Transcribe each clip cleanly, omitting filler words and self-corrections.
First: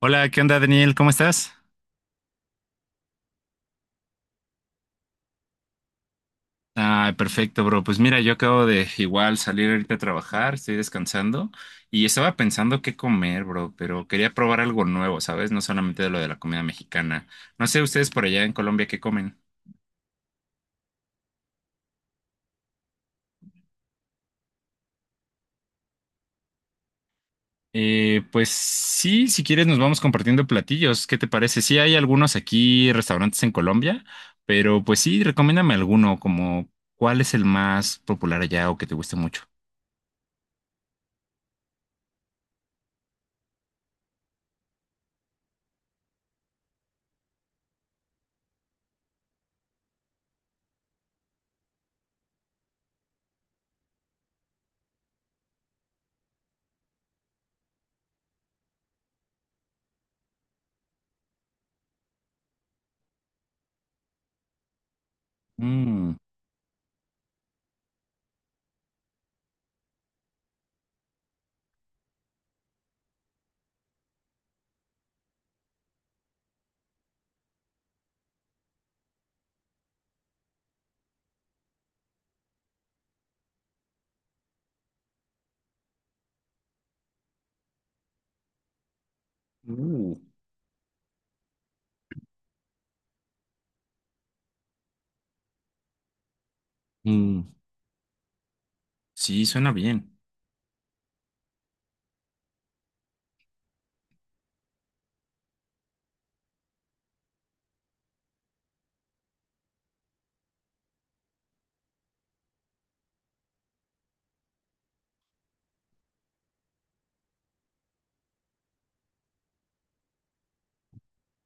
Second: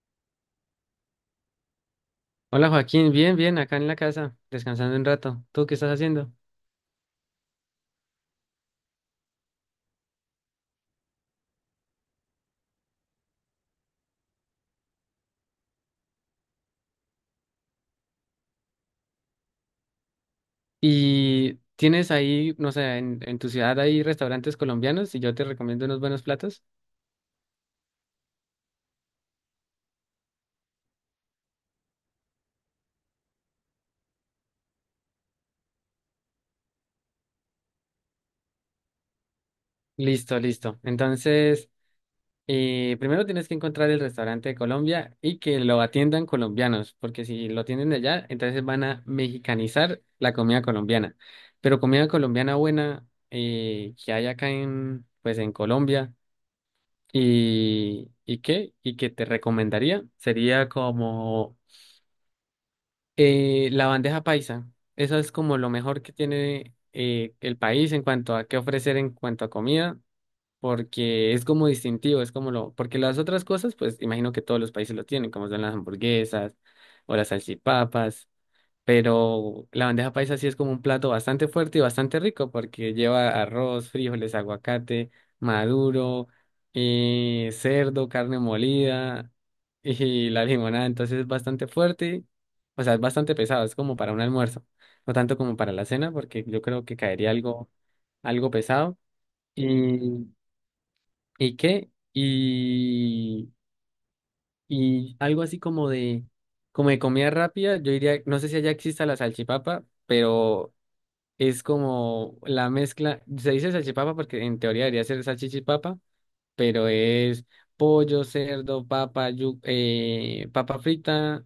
Hola, ¿qué onda, Daniel? ¿Cómo estás? Hola Joaquín, bien, bien, acá en la casa, descansando un rato. ¿Tú qué estás haciendo? Ah, perfecto, bro. Pues mira, yo acabo de igual salir ahorita a trabajar, estoy descansando y estaba pensando qué comer, bro, pero quería probar algo nuevo, ¿sabes? No solamente de lo de la comida mexicana. No sé ustedes por allá en Colombia qué comen. ¿Y tienes ahí, no sé, en tu ciudad hay restaurantes colombianos y yo te recomiendo unos buenos platos? Pues sí, si quieres nos vamos compartiendo platillos. ¿Qué te parece? Sí, hay algunos aquí, restaurantes en Colombia, pero pues sí, recomiéndame alguno, como cuál es el más popular allá o que te guste mucho. Listo, listo. Entonces, primero tienes que encontrar el restaurante de Colombia y que lo atiendan colombianos, porque si lo atienden de allá, entonces van a mexicanizar la comida colombiana. Pero comida colombiana buena que hay acá en, pues, en Colombia. ¿Y qué? ¿Y qué te recomendaría? Sería como la bandeja paisa. Eso es como lo mejor que Mm. tiene el país en cuanto a qué ofrecer en cuanto a comida, porque es como distintivo, es como lo... Porque las otras cosas, pues imagino que todos los países lo tienen, como son las hamburguesas o las salchipapas. Pero la bandeja paisa sí es como un plato bastante fuerte y bastante rico porque lleva arroz, frijoles, aguacate, maduro, cerdo, carne molida Uh. y la limonada. Entonces es bastante fuerte, o sea, es bastante pesado, es como para un almuerzo, no tanto como para la cena porque yo creo que caería Mm. algo, algo pesado. Sí, suena bien. ¿Y, y qué? Y algo así como de comida rápida, yo diría, no sé si allá exista la salchipapa, pero es como la mezcla, se dice salchipapa porque en teoría debería ser salchichipapa, pero es pollo, cerdo, papa, papa frita,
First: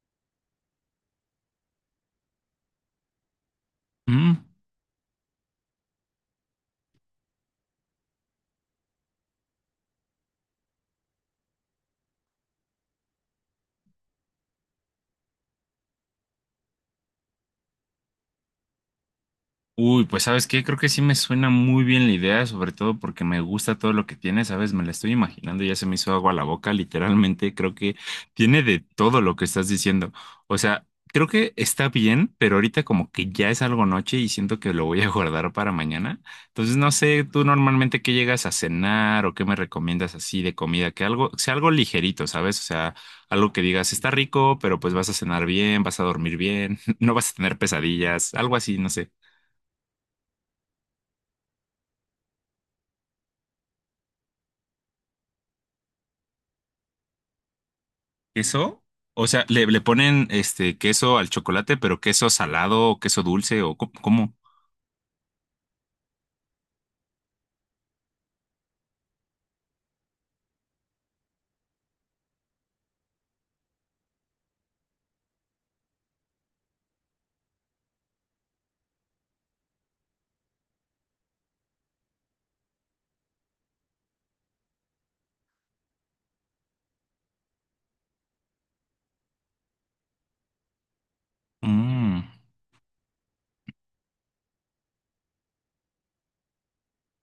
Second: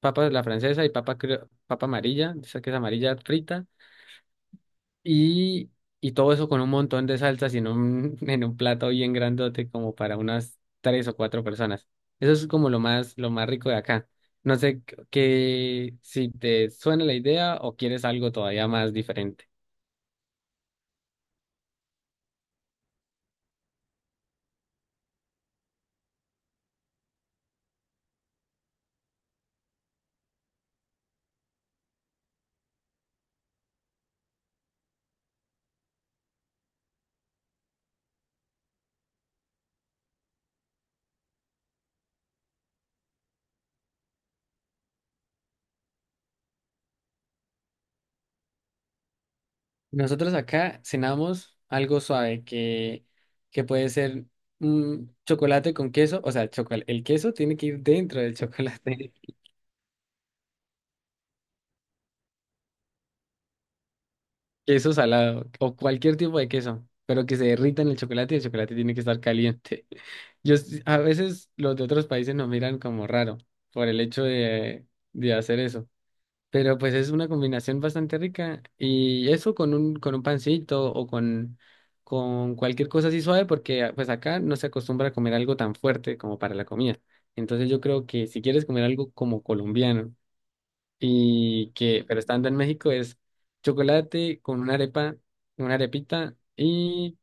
papa de la francesa y papa, papa amarilla, esa que es amarilla frita, Mm. y, y todo eso con un montón de salsas y en un, en un plato bien grandote como para unas tres o cuatro personas. Eso es como lo más rico de acá. No sé qué, si te suena la idea o quieres algo todavía más diferente. Uy, pues ¿sabes qué? Creo que sí me suena muy bien la idea, sobre todo porque me gusta todo lo que tiene, ¿sabes? Me la estoy imaginando, y ya se me hizo agua a la boca, literalmente. Creo que tiene de todo lo que estás diciendo. O sea, creo que está bien, pero ahorita como que ya es algo noche y siento que lo voy a guardar para mañana. Entonces, no sé, tú normalmente qué llegas a cenar o qué me recomiendas así de comida, que algo, sea algo ligerito, ¿sabes? O sea, algo que digas, está rico, pero pues vas a cenar bien, vas a dormir bien, no vas a tener pesadillas, algo así, no sé. Nosotros acá cenamos algo suave que puede ser un chocolate con queso, o sea, el queso tiene que ir dentro del ¿Queso? chocolate, O sea, le ponen este queso al chocolate, pero queso salado, queso dulce o cómo. queso salado o cualquier tipo de queso, pero que se derrita en el chocolate y el chocolate tiene que estar caliente. A veces los de otros países nos miran como raro por el hecho de hacer eso. Pero pues es una combinación bastante rica. Y eso con un pancito o con cualquier cosa así suave, porque ah, pues acá no se acostumbra a comer algo tan fuerte como para la comida. Entonces yo creo que si quieres comer algo como colombiano y que, pero Mm. estando en México es chocolate con una arepa, una arepita y,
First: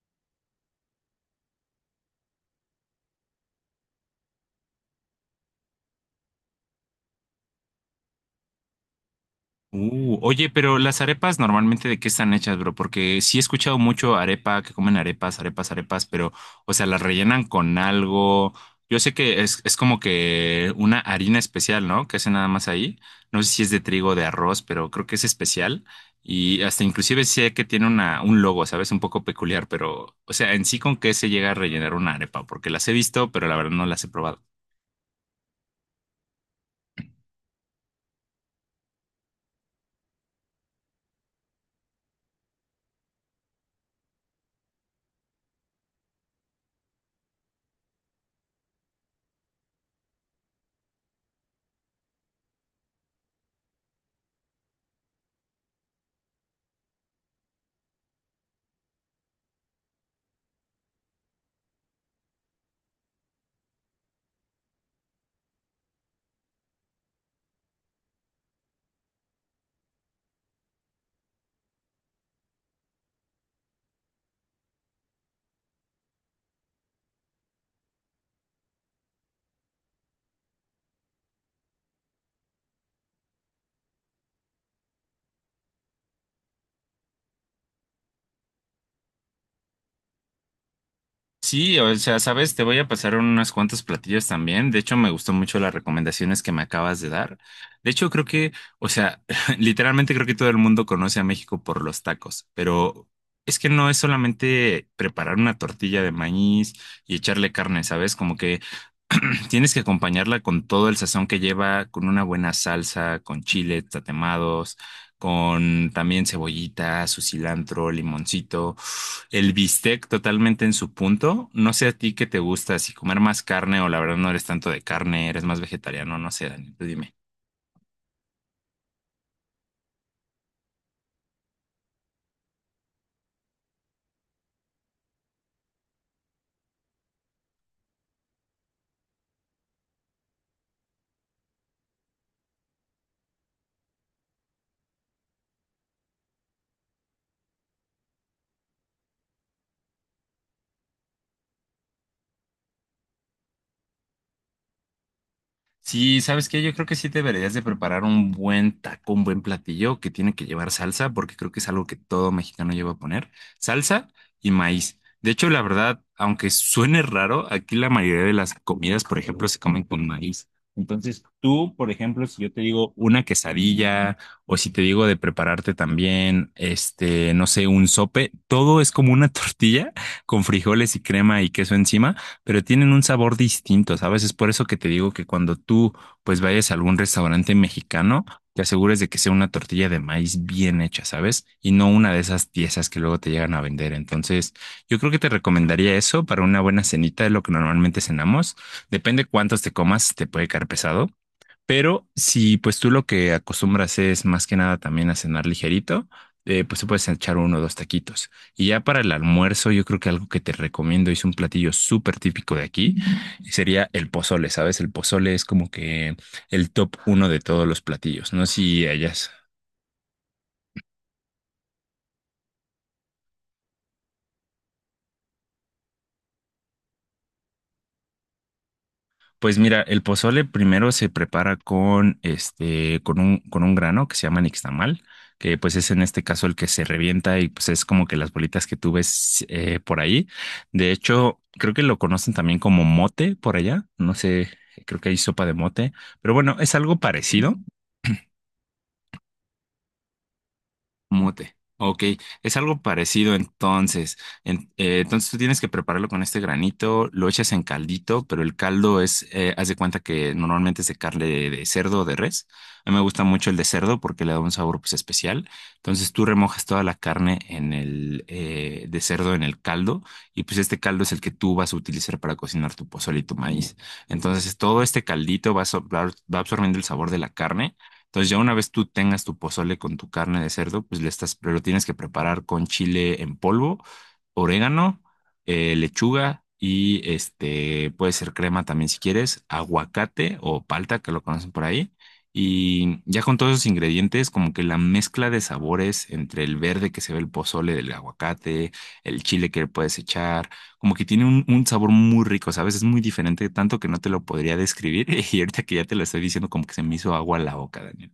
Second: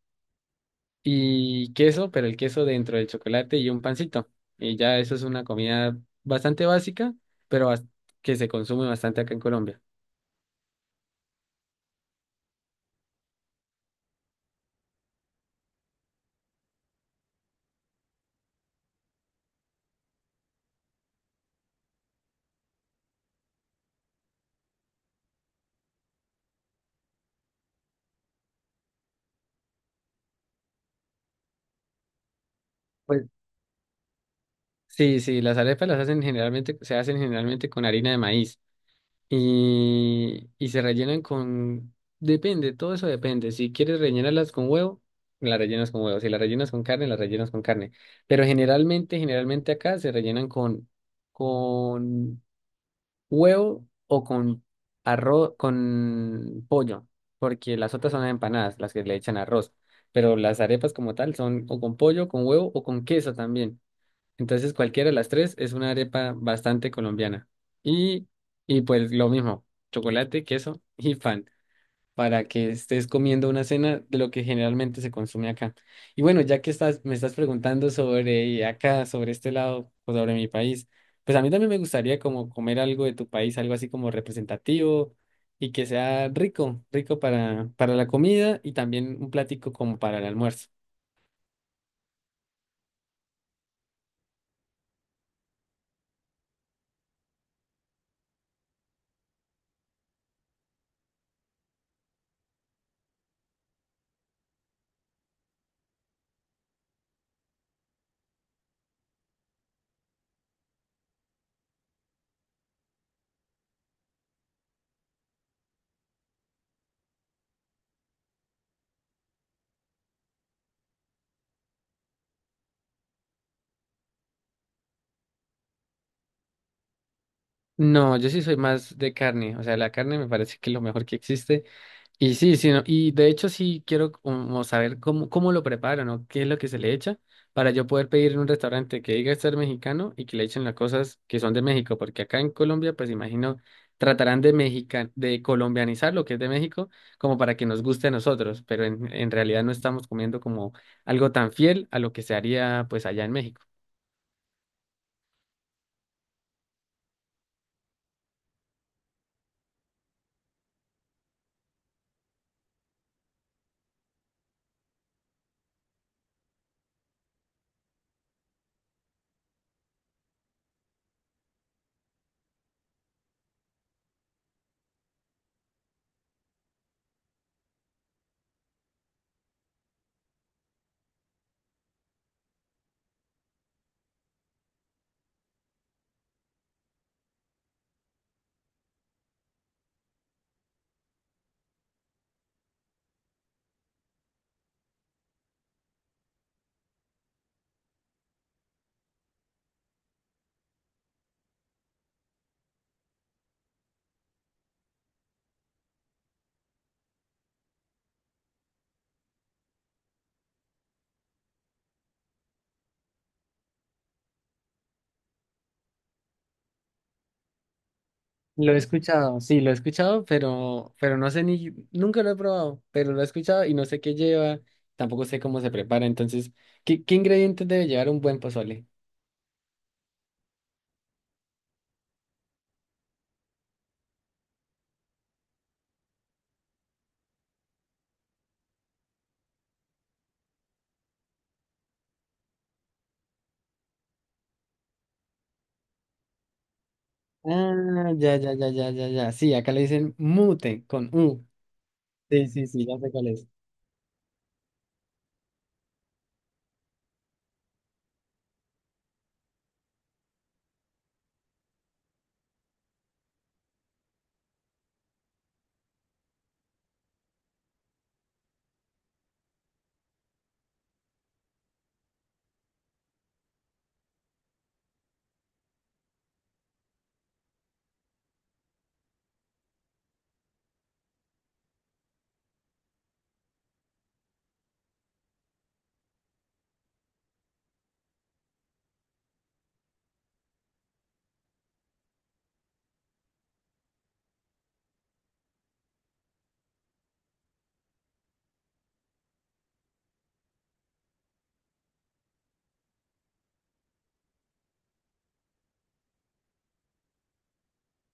y queso, pero el queso dentro del chocolate y un pancito. Y ya eso es una comida bastante básica, pero bas- que se consume bastante acá en Colombia. Oye, pero las arepas normalmente de qué están hechas, ¿bro? Porque sí he escuchado mucho arepa, que comen arepas, arepas, arepas, pero, o sea, las rellenan con algo. Yo sé que es como que una harina especial, ¿no? Que hacen nada más ahí. No sé si es de trigo o de arroz, pero creo que es especial. Y hasta inclusive sé que tiene una, un logo, ¿sabes? Un poco peculiar, pero, o sea, en sí con qué se llega a rellenar una arepa, porque las he visto, pero la verdad no las he probado. Sí, sí, las arepas las hacen generalmente, se hacen generalmente con harina de maíz y se rellenan con, depende, todo eso depende. Si quieres rellenarlas con huevo, las rellenas con huevo. Si las rellenas con carne, las rellenas con carne. Pero generalmente, generalmente acá se rellenan con huevo o con arroz, con pollo, porque las otras son empanadas, las que le echan arroz. Pero las arepas como tal son o con pollo, con huevo o con queso también. Entonces, cualquiera de las tres es una arepa bastante colombiana. Y, y pues lo mismo, chocolate, queso y pan, para que estés comiendo una cena de lo que generalmente se consume acá. Y bueno, ya que estás, me estás preguntando sobre acá, sobre este lado, o sobre mi país, pues a mí también me gustaría como comer algo de tu país, algo así como representativo y que sea rico, rico para la comida y también un plático como para el almuerzo. Sí, o sea, sabes, te voy a pasar unas cuantas platillos también. De hecho, me gustó mucho las recomendaciones que me acabas de dar. De hecho, creo que, o sea, literalmente creo que todo el mundo conoce a México por los tacos, pero es que no es solamente preparar una tortilla de maíz y echarle carne, ¿sabes? Como que tienes que acompañarla con todo el sazón que lleva, con una buena salsa, con chile, tatemados, con también cebollita, su cilantro, limoncito, el bistec totalmente en su punto. No sé a ti qué te gusta, si comer más carne o la verdad no eres tanto de carne, eres más vegetariano, no sé, Dani, tú dime. No, yo sí soy más de carne, o sea, la carne me parece que es lo mejor que existe. Y sí, sí, no, y de hecho sí quiero como saber cómo, cómo lo preparan o qué es lo que se le echa para yo poder pedir en un restaurante que diga ser mexicano y que le echen las cosas que son de México, porque acá en Colombia, pues imagino, tratarán de de colombianizar lo que es de México como para que nos guste a nosotros, pero en realidad no estamos comiendo como algo tan fiel a lo que se haría pues allá en México. Sí, ¿sabes qué? Yo creo que sí deberías de preparar un buen taco, un buen platillo que tiene que llevar salsa, porque creo que es algo que todo mexicano lleva a poner, salsa y maíz. De hecho, la verdad, aunque suene raro, aquí la mayoría de las comidas, por ejemplo, se comen con maíz. Entonces, tú, por ejemplo, si yo te digo una quesadilla o si te digo de prepararte también, este, no sé, un sope, todo es como una tortilla con frijoles y crema y queso encima, pero tienen un sabor distinto, ¿sabes? Es por eso que te digo que cuando tú pues vayas a algún restaurante mexicano, te asegures de que sea una tortilla de maíz bien hecha, ¿sabes? Y no una de esas piezas que luego te llegan a vender. Entonces, yo creo que te recomendaría eso para una buena cenita, de lo que normalmente cenamos. Depende cuántos te comas, te puede caer pesado. Pero si pues tú lo que acostumbras es más que nada también a cenar ligerito, pues te puedes echar uno o dos taquitos. Y ya para el almuerzo, yo creo que algo que te recomiendo es un platillo súper típico de aquí, y sería el pozole, ¿sabes? El pozole es como que el top uno de todos los platillos, no sé Lo he si hayas. escuchado, sí, lo he escuchado, pero no sé ni, nunca lo he probado, pero lo he escuchado y no sé qué lleva, tampoco sé cómo se prepara, entonces, ¿ qué ingredientes debe llevar un buen pozole? Pues mira, el pozole primero se prepara con este, con un grano que se llama nixtamal, que pues es en este caso el que se revienta y pues es como que las bolitas que tú ves por ahí. De hecho, creo que lo conocen también como mote por allá, no sé, creo que hay sopa de mote, pero bueno, es algo parecido. Ah, ya, ya, ya, ya, ya, ya, sí, acá le dicen mute con U. Mute. Ok, Sí, es sí, algo sí, ya sé cuál parecido es. entonces. Entonces tú tienes que prepararlo con este granito, lo echas en caldito, pero el caldo es, haz de cuenta que normalmente es de carne de cerdo o de res. A mí me gusta mucho el de cerdo porque le da un sabor pues especial. Entonces tú remojas toda la carne en el de cerdo en el caldo y pues este caldo es el que tú vas a utilizar para cocinar tu pozole y tu maíz. Entonces todo este caldito va, a so- va va absorbiendo el sabor de la carne. Entonces, ya una vez tú tengas tu pozole con tu carne de cerdo, pues le estás, pero lo tienes que preparar con chile en polvo, orégano, lechuga y este puede ser crema también si quieres, aguacate o palta, que lo conocen por ahí. Y ya con todos esos ingredientes, como que la mezcla de sabores entre el verde que se ve el pozole del aguacate, el chile que le puedes echar, como que tiene un sabor muy rico, ¿sabes? Es muy diferente, tanto que no te lo podría describir. Y ahorita que ya te lo estoy diciendo, como que se me hizo agua a la boca, Daniel.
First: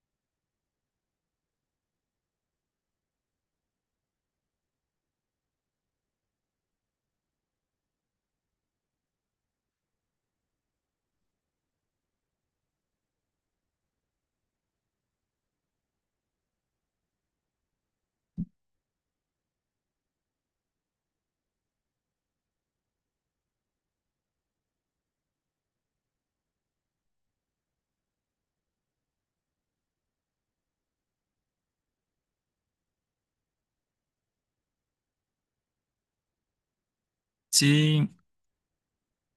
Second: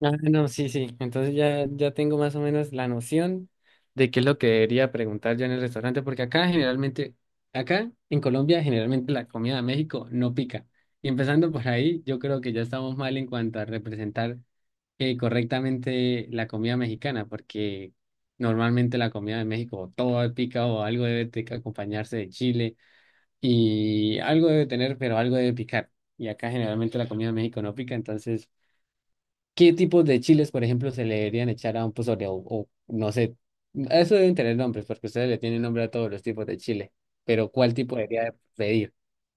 Ah, no, sí, sí. Entonces ya, ya tengo más o menos la noción de qué es lo que debería preguntar yo en el restaurante, porque acá generalmente, acá en Colombia, generalmente la comida de México no pica. Y empezando por ahí, yo creo que ya estamos mal en cuanto a representar correctamente la comida mexicana, porque normalmente la comida de México todo pica o algo debe de acompañarse de chile y algo debe tener, pero algo debe picar. Y acá generalmente la comida de México no pica, entonces. ¿Qué tipos de chiles, por ejemplo, se le deberían echar a un pozole? O no sé, eso deben tener nombres, porque ustedes le tienen nombre a todos los tipos de chile. Pero ¿cuál tipo Sí, debería de pedir?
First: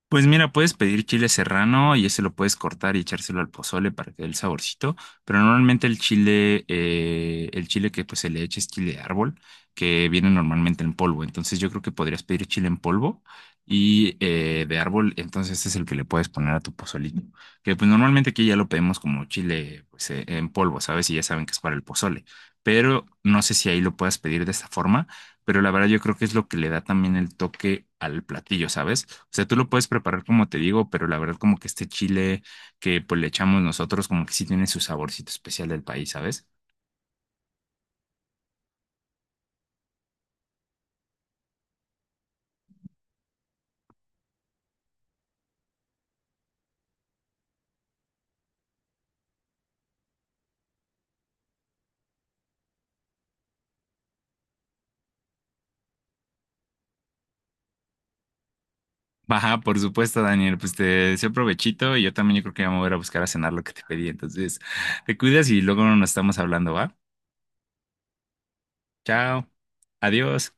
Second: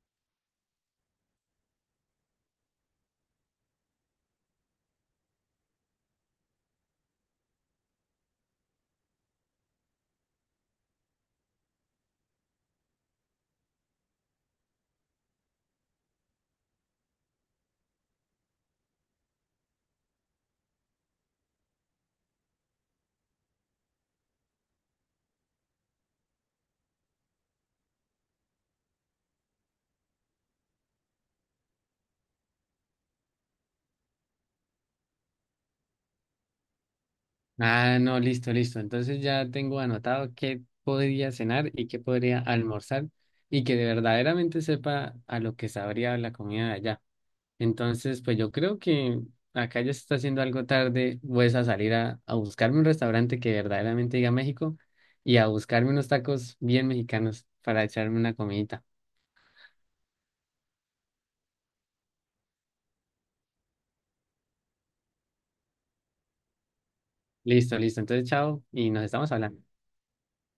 pues mira, puedes pedir chile serrano y ese lo puedes cortar y echárselo al pozole para que dé el saborcito, pero normalmente el chile que pues se le echa es chile de árbol, que viene normalmente en polvo, entonces yo creo que podrías pedir chile en polvo y de árbol, entonces este es el que le puedes poner a tu pozolito, que pues normalmente aquí ya lo pedimos como chile pues, en polvo, ¿sabes? Y ya saben que es para el pozole, pero no sé si ahí lo puedas pedir de esta forma, pero la verdad yo creo que es lo que le da también el toque al platillo, ¿sabes? O sea, tú lo puedes preparar como te digo, pero la verdad como que este chile que pues le echamos nosotros como que sí tiene su saborcito especial del país, ¿sabes? Ah, no, listo, listo. Entonces ya tengo anotado qué podría cenar y qué podría almorzar y que de verdaderamente sepa a lo que sabría la comida de allá. Entonces, pues yo creo que acá ya se está haciendo algo tarde, pues a salir a buscarme un restaurante que verdaderamente diga México y a buscarme unos tacos bien mexicanos para echarme una comidita. Baja, por supuesto, Daniel, pues te deseo provechito y yo también yo creo que ya me voy a ir a buscar a cenar lo que te pedí, entonces te cuidas y luego nos estamos hablando, ¿va? Listo, listo. Entonces, chao y nos estamos Chao, hablando. adiós.